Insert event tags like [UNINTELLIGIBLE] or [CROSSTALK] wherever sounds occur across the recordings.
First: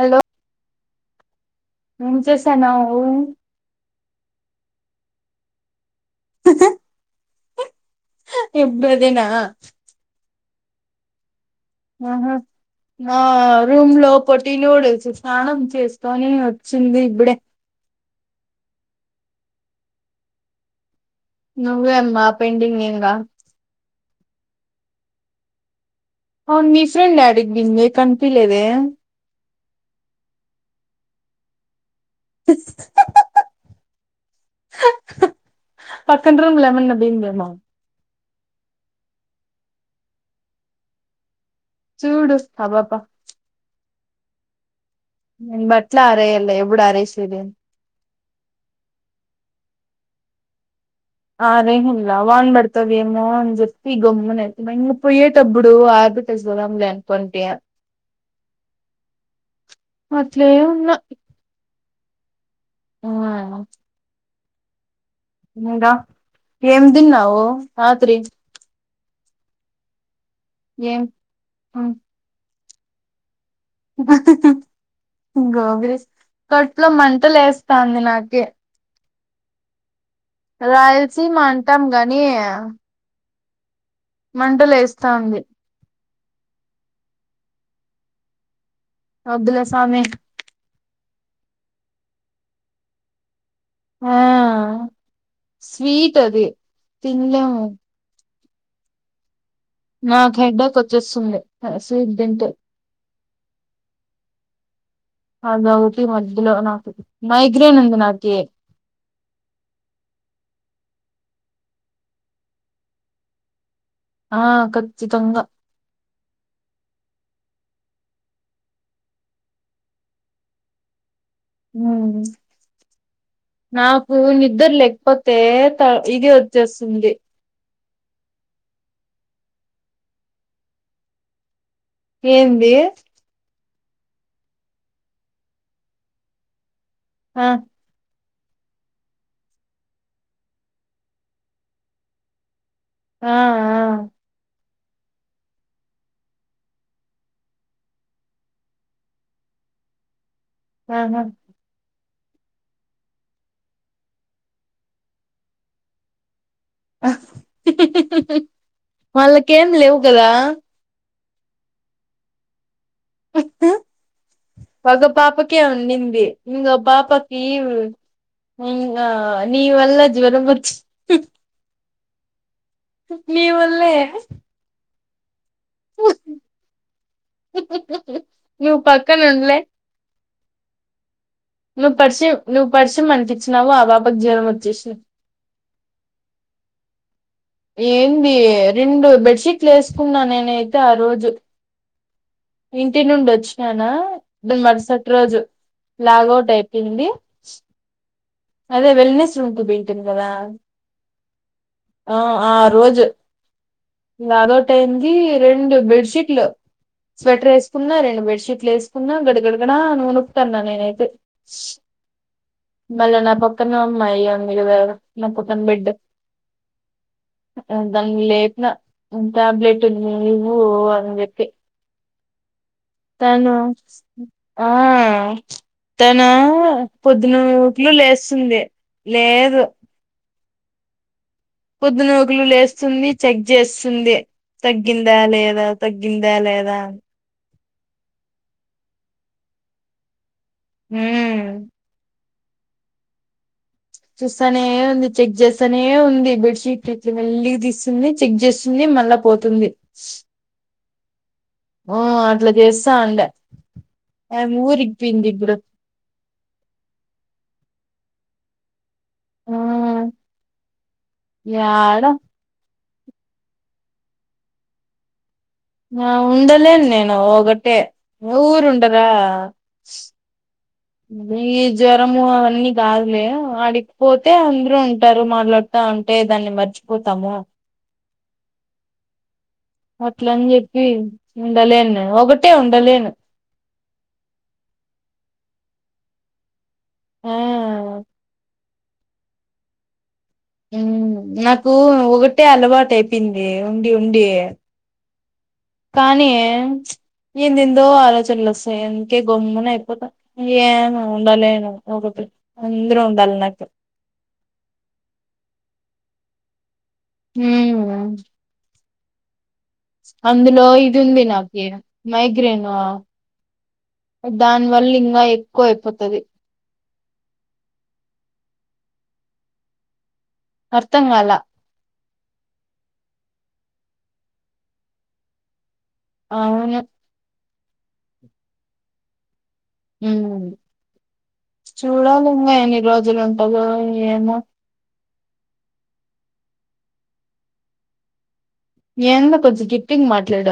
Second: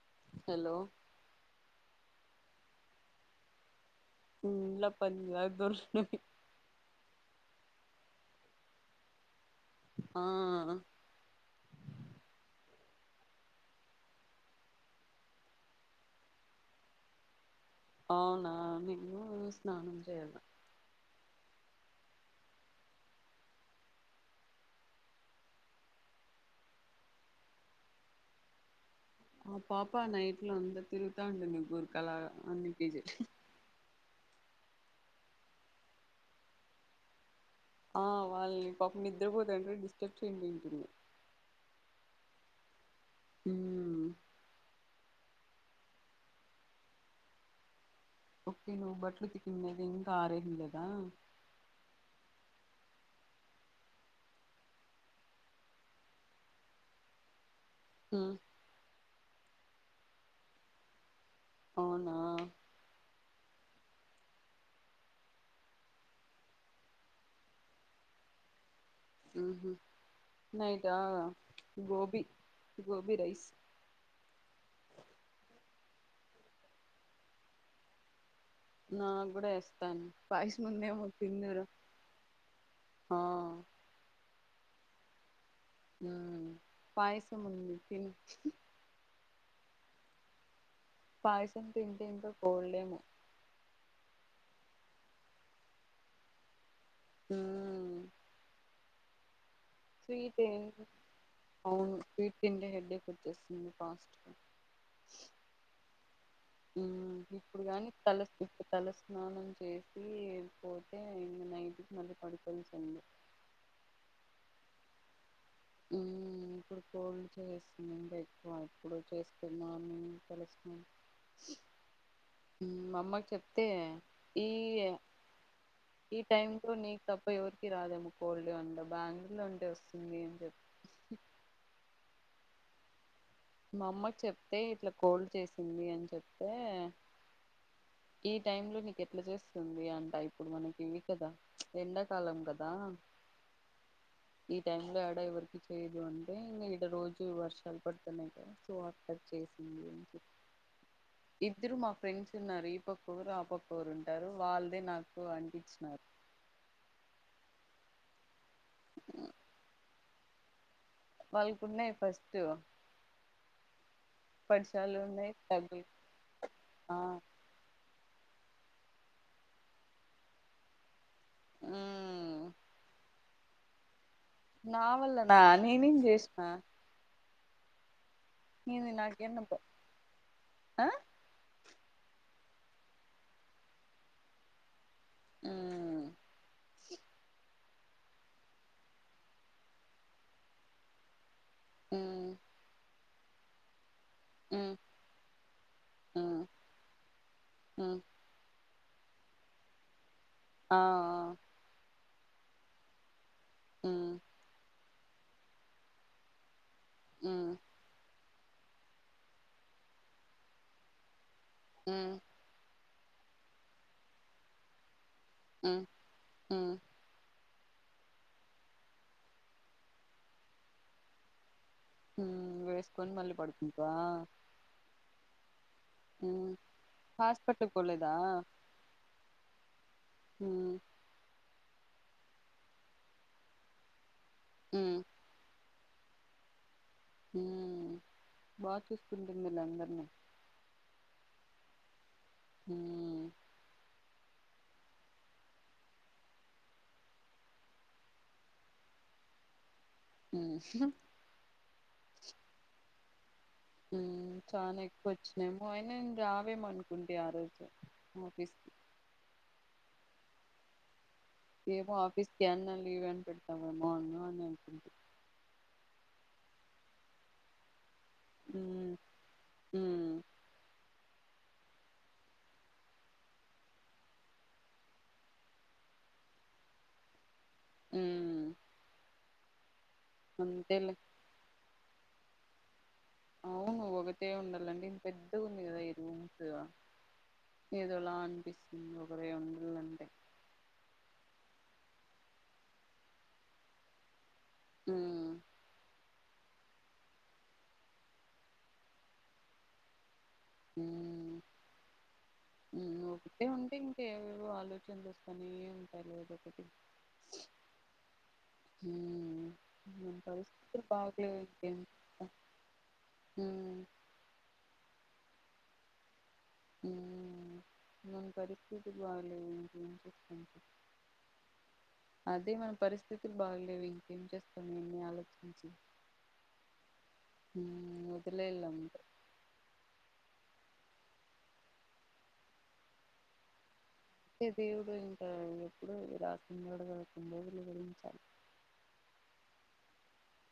Hello hello ఏం చేస్తన్నావు ఇంల్లా పని అయి [UNINTELLIGIBLE] ఎప్పుడదేనా ఆ ఆహా నా రూమ్ లో పోట్టి న్యూడిల్స్ స్నానం చేసుకొని వచ్చింది ఇప్పుడే ఆవునా నేను స్నానం చేయల్ల నువ్వే అమ్మా పెండింగ్ ఇంగా అవును మీ ఫ్రెండ్ ఏడీక్ బింది కనిపిలేదే ఆ పాపా నైట్ లో అంత తిరుగుతా ఉంటుంది బ అలాగా అన్నేజికెట్ పక్కన రూమ్ల ఏమన్నా బోయిందేమో ఆ వాళని పాపం నిద్రపోతంటే డిస్టర్బ్ చేయండికెళ్ళిందేమో చూడు ఆ బాప ఉహ్మ్ నేన్ బట్లా అరేయాలే ఎప్పుడు అరసేది ఒకటి నువ్వు బట్లు ఉతికింది ఇంకా ఆరేసేది లేదా ఆరేహల్లా వాన్ పడతావేమో అని చెప్పి గమ్మున అయితే ఇంకా పొయ్యేటప్పుడు ఆర్బటేసి పోదాం లే అనుకుంట్టే ఆ అట్లే ఉన్నా అవునా ఆ ఇకా ఏమ్ తిన్నావు రాత్రి ఆహ నైట్ా ఏం గోబి గోభీ రైస్ గోబి కడుపులో మంట వేస్తాంది నాక నా కూడా ఇస్థాంది రాయలసీమా అంటాం గానీ ఆ మంటలు లేస్తాంది ఆ పయసం కాద్దులే సామీ పయసం తిడిేకా పోడలేము ఆ స్వీట్ అది తినలేము ఉమ్. స్ీ నాకు హెడ్డేక్ వచ్చేస్తుంది అను స్వీట్ తింటే తిే హెడ్డకి వచ్చేస్తుంది ఫస్ట్ అదొకటి మధ్యలో నాకు ఇప్పుడు మైగ్రేన్ కాని ఉంది నాకి తలప్పు తల స్నానం చేసి వెపో అే నైట్కి న పడుపలు చెడి ఆ కత్చ్చి తంగ ఇప్పుడు ఫన్ చేస్తుందండి ఎక్కువ ఇప్పుడు చేస్తున్నా తెలుసాం ఉమ్. అమ్మకి చెప్తే నాకు ఈ నిద్ర లేకపోతే త ఈ ఇది టైమ్ లో నీకు వచ్చేస్తుంది తప్ప ఎవరు రాదేమ కోల్డ్ అంట బెంగళూరు లో అంటే వస్తుంది అని చెప్ ఏంది మా అమ్మ చెప్తే ఇట్లా కోల్డ్ చేసింది అని చెప్తే ఆ ఈ టైమ్ లో నీకు ఎట్లా చేస్తుంది అంట ఇప్పుడు మనకి ఇవి కదా ఎండాకాలం కదా ఆ ఆ టై లో ఆడ ఎవరికి చేయదు అంటే ఇంకా ఇక్కడ రోజు వర్షాలు పట్ సో అక్కర్ చేసి ఆ ఆహా ఇద్దరు మా ఫ్రెండ్స్ ఉన్నారు ఈ పక్కఒకరు ఆ పక్క ఊరు ఉంటారు వాళ్ళదే నాకు అనిపించినారు ఆ వాళ్ళకం లేవు కదా వాళ్ళకున్నాయి ఫస్ట్ పరిచయాలు ఒకగ ఉన్నాయి పాపకే తగ్గులు ఉండింది ఇంకా ఆ పాపకి హ నీవల్ల జ్వనం వచ్చి ఉమ్ నివల్లే నావళ్లన నా నేనేం చేసిన నువ్వు నీది పక్కన ఉండలే [UNINTELLIGIBLE] ఆ నువ్వు పరిచి నువ్వు పరిచియం అనిపించినావు. ఆ పాపకు జ్వరం వచ్చేసి ఆ ఏంది రెండు బెడ్షీట్లు వేసుకున్నా నేనైతే ఆ రోజు హ్మ్ ఇంటి నుండి వచ్చిననా ఇ ఉమ్ మరుసటి రోజు ఉమ్ లాగౌట్ అయిపోయింది. ఉమ్ అదే వెల్నెస్ ఉంటు [UNINTELLIGIBLE] ఆ ఆ ఆ ఆ రోజు ఉమ్ ఇగా ఆ రోజు టైమ్ [UNINTELLIGIBLE] రెండు బెడ్షీట్లు ఉమ్ స్వెటర్ ఎేసుకున్నా. రెండూ బెడ్షీ బెడ్షీట్లు వేసుకున్నా గడగడగడా ఉనుకుతాన్నా నేనైతే హ్మ్ మళ్ళ నా పక్కన అమ్మాయి [UNINTELLIGIBLE] ఇలా కుత్తన్ హ్మ్ బెడ్ దా హ్మ్ దాన్ని లేపిన టాబ్లెట్ ఇవ్వు అని చెప్పి హ్మ్ వేస్ తను ఆ తను హ్మ్ హాస్పిటల్‌కి పొద్దునట్లు పోలేదా? లేస్తుంది. లేదు ఆ పొద్దున ఓకలు లేస్తుంది. చెక్ చేస్తుంది. హ్మ్ తగ్గిందా లేదా తగ్గిందా లేదా హ్మ్ బాగా చూసుకుంటుందిలే అందరినీ హ్మ్ హ్మ్ చూస్తానే ఉంది. చెక్ చేస్తానే ఉంది. బెడ్షీట్ ఇట్లా మెల్లిగా తీస్తుంది. చెక్ చేస్తుంది. మళ్ళా పోతుంది. హ్మ్ ఓ అట్లా చేస్తా ఉండే హ్మ్ ఆమె చానా ఎక్కువ్ ఊరికిపోయింది వచ్చినాయ్ ఇప్పుడు నువ్ అయిన రావేమో అనుకుంటి ఆ రోజు ఆఫీస్ ఆ ఆ ఏమో ఆఫిస్కి [UNINTELLIGIBLE] లీవ్ అని పెడతాము. బాగుండు అన్నది నా ఉండలేన్ నేను ఒకటే హ్మ్ ఊరుండదా హ్మ్ ఈ జ్వరము అవన్నీ కాదులే ఆడిగిపోతే అందరుూ ఉంటారు మాట్లాడుతా ఉంటే దాన్ని మర్చిపోతాము అ అట్ల అని చెప్పి ఉండలేన్ ఒకటే ఉండలేను అవును ఒకట ఉండాలండి ఇం పెద్ద ఉంది కదా ఈ రూమ్స్ ఆ ఏదొలా అనిపిించస్తు రే ఉండలంటే నాకు ఒకటే అలవాటు అయిపోయింది ఉండి ఉండి ఆ కానీ ఏంద ఎందో ఆలోచనలు వస్తాయి ఇంకే గొమ్మన అయిపోతా ఏమ హ్మ్ ఉండాల ఒక హ్మ్ అందరూ ఉండాలి ఒకటే నాకు ఉంటే ఇంకేవేవో ఆలోచనలు వస్తానే ఉంటా లేదకటి హ హ అందులో ఇది ఉంది నాకి చేస్తాం మైగ్రేన్ హ్మ్ దానివల్ల ఇంకా ఎక్ కోయపోతుది మం పరిస్థితి బాగలేదుం ఏం చెడి అర్థ కాల అదే మన పరిస్థితులు బాగలేవు ఇంకేం చేస్తాన్నాన్ని ఆలోచించి అవును మదిలే ఇలా ఉంట చూడాలి ఇంకా ఎన్ని రోజులు ఉంటయో సదేవుడు ఎప్పుడు రాకందడుకొండు రోజులు విరించాలి ఏంత కొంచం గిఫటింగ్ మాట్లాడ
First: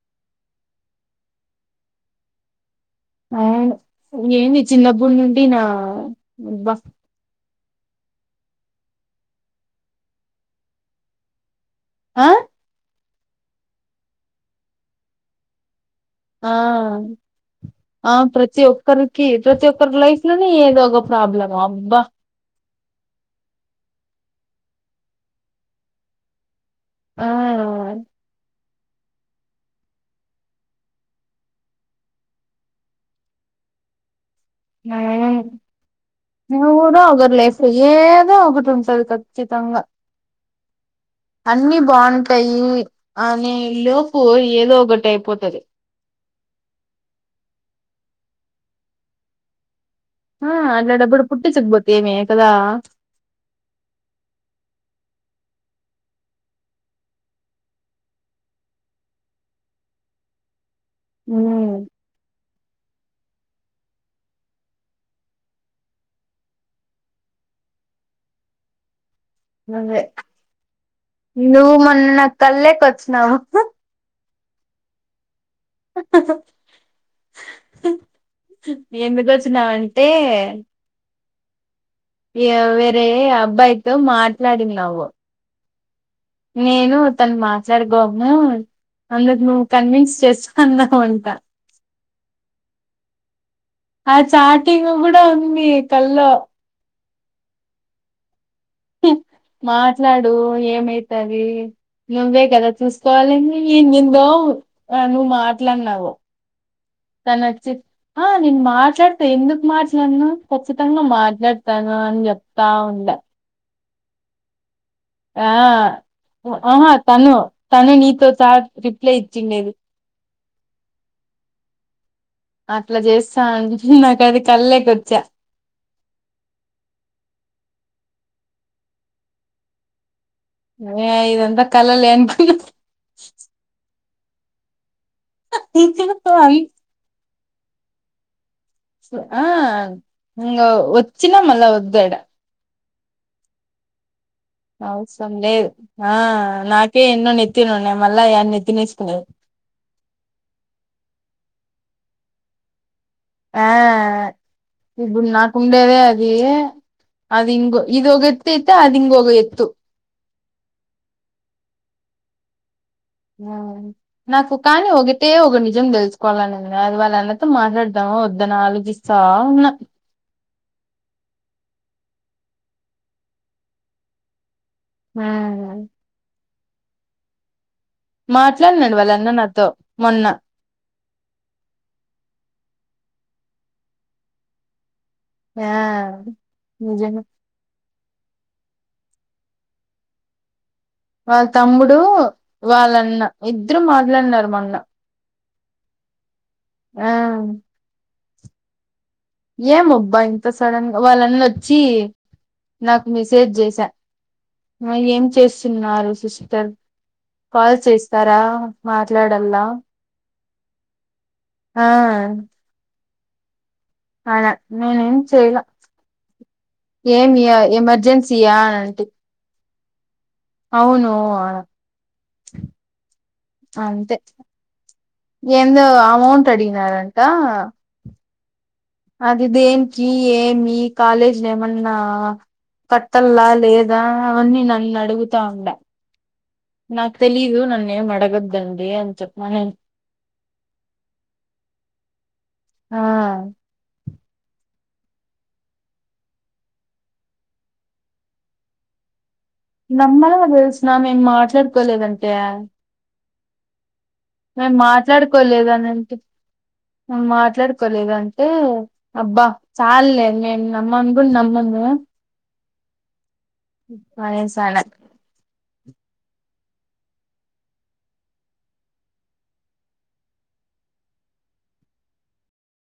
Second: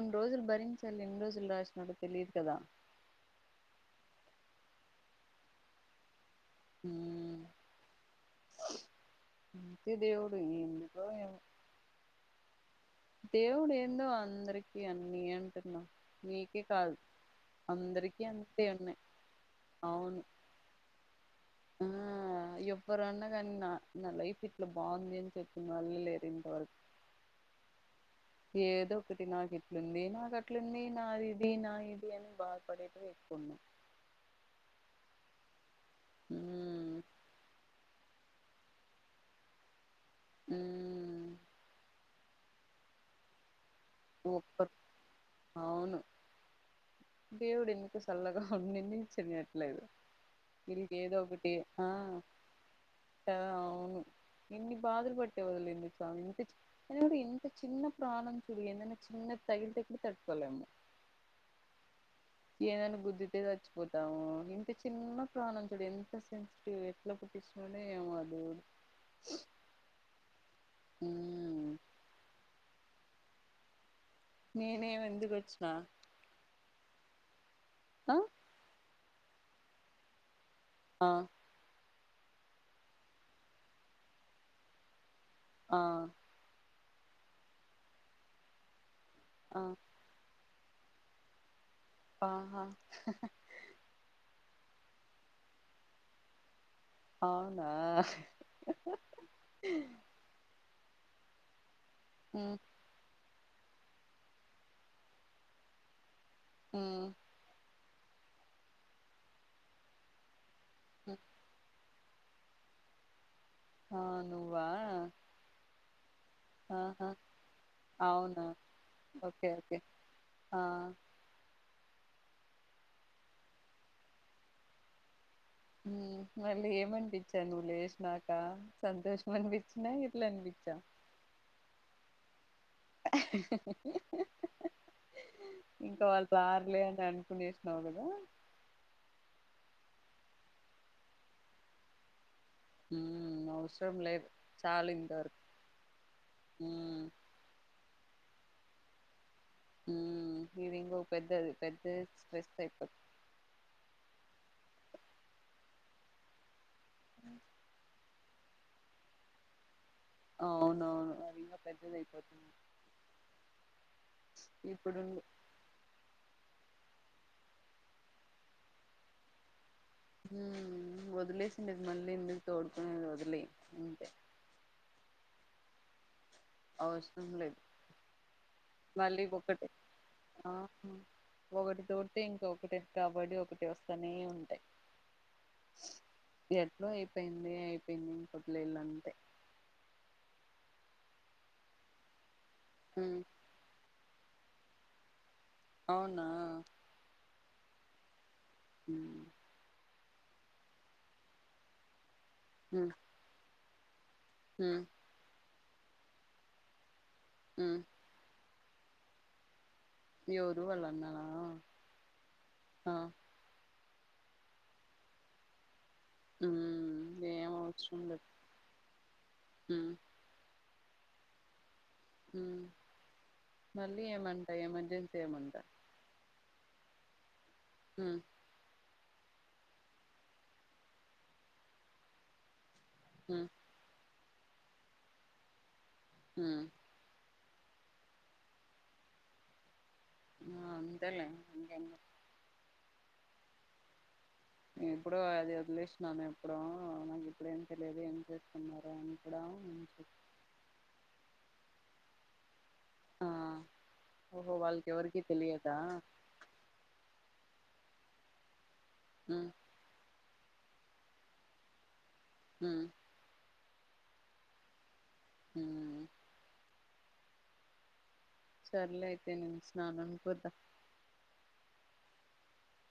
నుూ రోజు బరీ సల్ ఇన్ రోజు రాజ తెలియకదా అ ఏంది చిన్నప్పునుండి నా ముబస్ హ్మ్ దేవుడు ఎందుకో ఆ దేవుడు ఏందో అందరికి అన్న అంటున్నా ఆ నీకే కాదు ఆ అందరికీ ప్రతి అంతే ఉన్నాయి ఒక్కరికి ప్రతి ఒక్కరి అవును లైఫ్ లోని ఏదో ఒక ప్రాబ్లమా అబ్బా ఎవరన్నా కానీ నా లైఫ్ ఇట్లా బాగుంది అని చెప్పిన వాళ్ళు లేరు ఇంత వారకు ఆ ఏదో ఒకటి నాకు ఇట్లుంది నాకు అట్లుంది నాది ఇది నా ఇది అని బాధపడేట ఎక్కువన్నా న ఊ ఉమ్ రా అగర లేఫ ఏదో ఆ ఒకటంది ఖచ్చితంగా ఉమ్ అన్ని బాగుంటాయి యి అ ఈ లోపు ఏదో ఒకటి అయిపోతది దేవుడి ఎంటికు సల్లగా నిన్న స నట్లే ఆ ఇదు ఇకి ఏదో అట్లాటప్పుడు ఒక పుట్టి ఒకటి ఆ చిక్పోతే ఏమే కదా అవును ఇన్ని బాధలు ందుంత ఎంత చిన్న ప్రాణం చ చిన్న తగిల్ తకుటి తట్టుకోలేమ్ హ్మ్ ఏదైనా గుద్దితే చచ్చిపోతాము ఇంత చిన్న ప్రాణం చూడు ఎంత సెన్సిటివ్ ఎట్ల పుట్టిచ్చినాడో ఏమో ఆ దేవుడు అదే నువ్వు ఉమ్ మొన్న కళ్ళోకి చ్చినావు నేనేం ఎందుకొ ఆ ఎందుకు వచ్చినావంటే ఆ వేరే అబ్బాయితో మాట్లాడినావు ఆ నేను తను మాట్లాడుగోము అందరు ఆ నువ్వు కన్విన్స్ చేస్తు కన్నావంట ఆహా ఆ చాటింగ్ కూడా ఉంది కల్లో అవునా మాట్లాడు ఏమై తదీ నువ్వే ఉమ్ కదా చూసుకోవాలి ఏందేందో ఆ నువ్వు మాట్లాడినావు ఉమ్ తనొచ్చి ఆ నేను మాట్లాడుత ఎందుకు మాట్లాడను ఖచ్చితంగా ఉమ్. మాట్లాడుతాను ఆ అనీ చెప్తావుండ ఆ నువ్వా? ఆ ఆహా.. తను తను నీతో అవునా చాట్ రిప్లై ఓకే ఇచ్చిండేది ఓకే ఆ అట్ల చేస్తాంటే నాకది కళ్ళెకి వచ్చా మ్మ్ మళ్ళీ ఏమనిపించ నువ్వు లేసినాక సంతోషం అనిపిచ్చినా నే ఇదంతా కళలే అనుకున్న, ఇంక వాళ్ళు రారులే అను, ఇప్పు లేసినవ్ కదా, ఆ ఇంగ వచ్చిన మళ్ళ వద్దాడ, హు అవసరం లేదు, చాలు అవసరం ఇంతవరకు లేదు. ఆ హ్మ్ నాకే ఎన్నో నెత్తినున్నాయి, మల్ల యాడ నెత్తినేసుకునేది, ఇది ఇంకో పెద్దది పెద్ద స్ట్రెస్ అయిపో, ఆ ఇప్పుడు నాకుండేదే అది, అది ఇంగ్ ఇది గో, ఎత్తయితే అది ఇంగువో ఎత్తు, అవునువును అది ఇంగా పెద్దది అయిపోతుంది, హా నాకు కాని ఇప్పుడుండు ఒగితేే ఒక నిజం తెలుసుకోవల అని అది వాళ్ళ అన్నతో మాట్లాడతాము వద్దని ఆలోచిస్తా ఉన్న వదిలేసింది మళ్ళీ. ఎందుకు తోడుకునేది వదిలేయి అంతే, ఆ అవసరం లేదు, మాట్లాడినాడు మళ్ళీ వాళ్ళన్న ఒకటి నాతో మొన్న ఆ ఒకటి తోటి ఇంకొకటి కాబ, బడి ఒకటి వస్తనే ఉంటాయి, ఆ ఎట్లో నిజంగా, అయిపోయింది అయిపోయింది ఇంక వదిలేయాలి అంతే, వాళ్ళ తమ్ముడు, వాళ్ళ ఉమ్ అన్న ఇద్దరు మా, [INAUDIBLE] మొన్న, అవునా, ఆ ఉహు ఏం అబ్బా ఇంత సడన్ వాళ్ళ అన్న వచ్చి, ఉమ్ నాకు మెసేజ్ చేసి, చె ఉమ్ [UNINTELLIGIBLE] ఆ ఏం చేసు తిన్నారు సిస్టర్, కాల్ ఉమ్ చేస్తారా, మాట్లాడాలా, ఎవరు వాళ్ళ అన్ననా ఆ అనా నేను ఏం చేయాలా, ఉమ్ ఏం ఏమియా ఎమర్జెన్సీ యా అని అంటి, హ అవును మళ్ళీ అంతే ఏమంటా ఎమర్జెన్సీ ఏమంటా అడిగినారంటా మ్మ్ అది దేనికి ఏమి కాలేజీ ఏమన్నా ఉమ్ కట్టల్లా లేదా అవన్నీ నన్ను అడుగుతా ఉండ హ్మ నాకు తెలీదు నన్నే అడగద్ద్దండి అంత చెప్ప మన ఆ అంతలే అ ఆ ే ఎప్పుడు అది వదిలేసినాను ఎప్పుడు నాకు ఇప్పుడు ఏం తెలియదు ఏం చేస్తుకున్నారు అ నమ్మ అ నామ్ ఏం మాట్లాడు క్కలేదంత ఆ ఓహో మేము వాళ్ళకి ఎవరికి తెలియదా మాట్లాడుకోలేదనింటి మాట్ మాట్లాడుకోలేదు అంటే ఉ అబ్బా చాల లే నమ్మను కూడా నమ్మను మ్మ్ పరే సాల హ్మ సర్ల అయితే నిను స్నానంకి పోత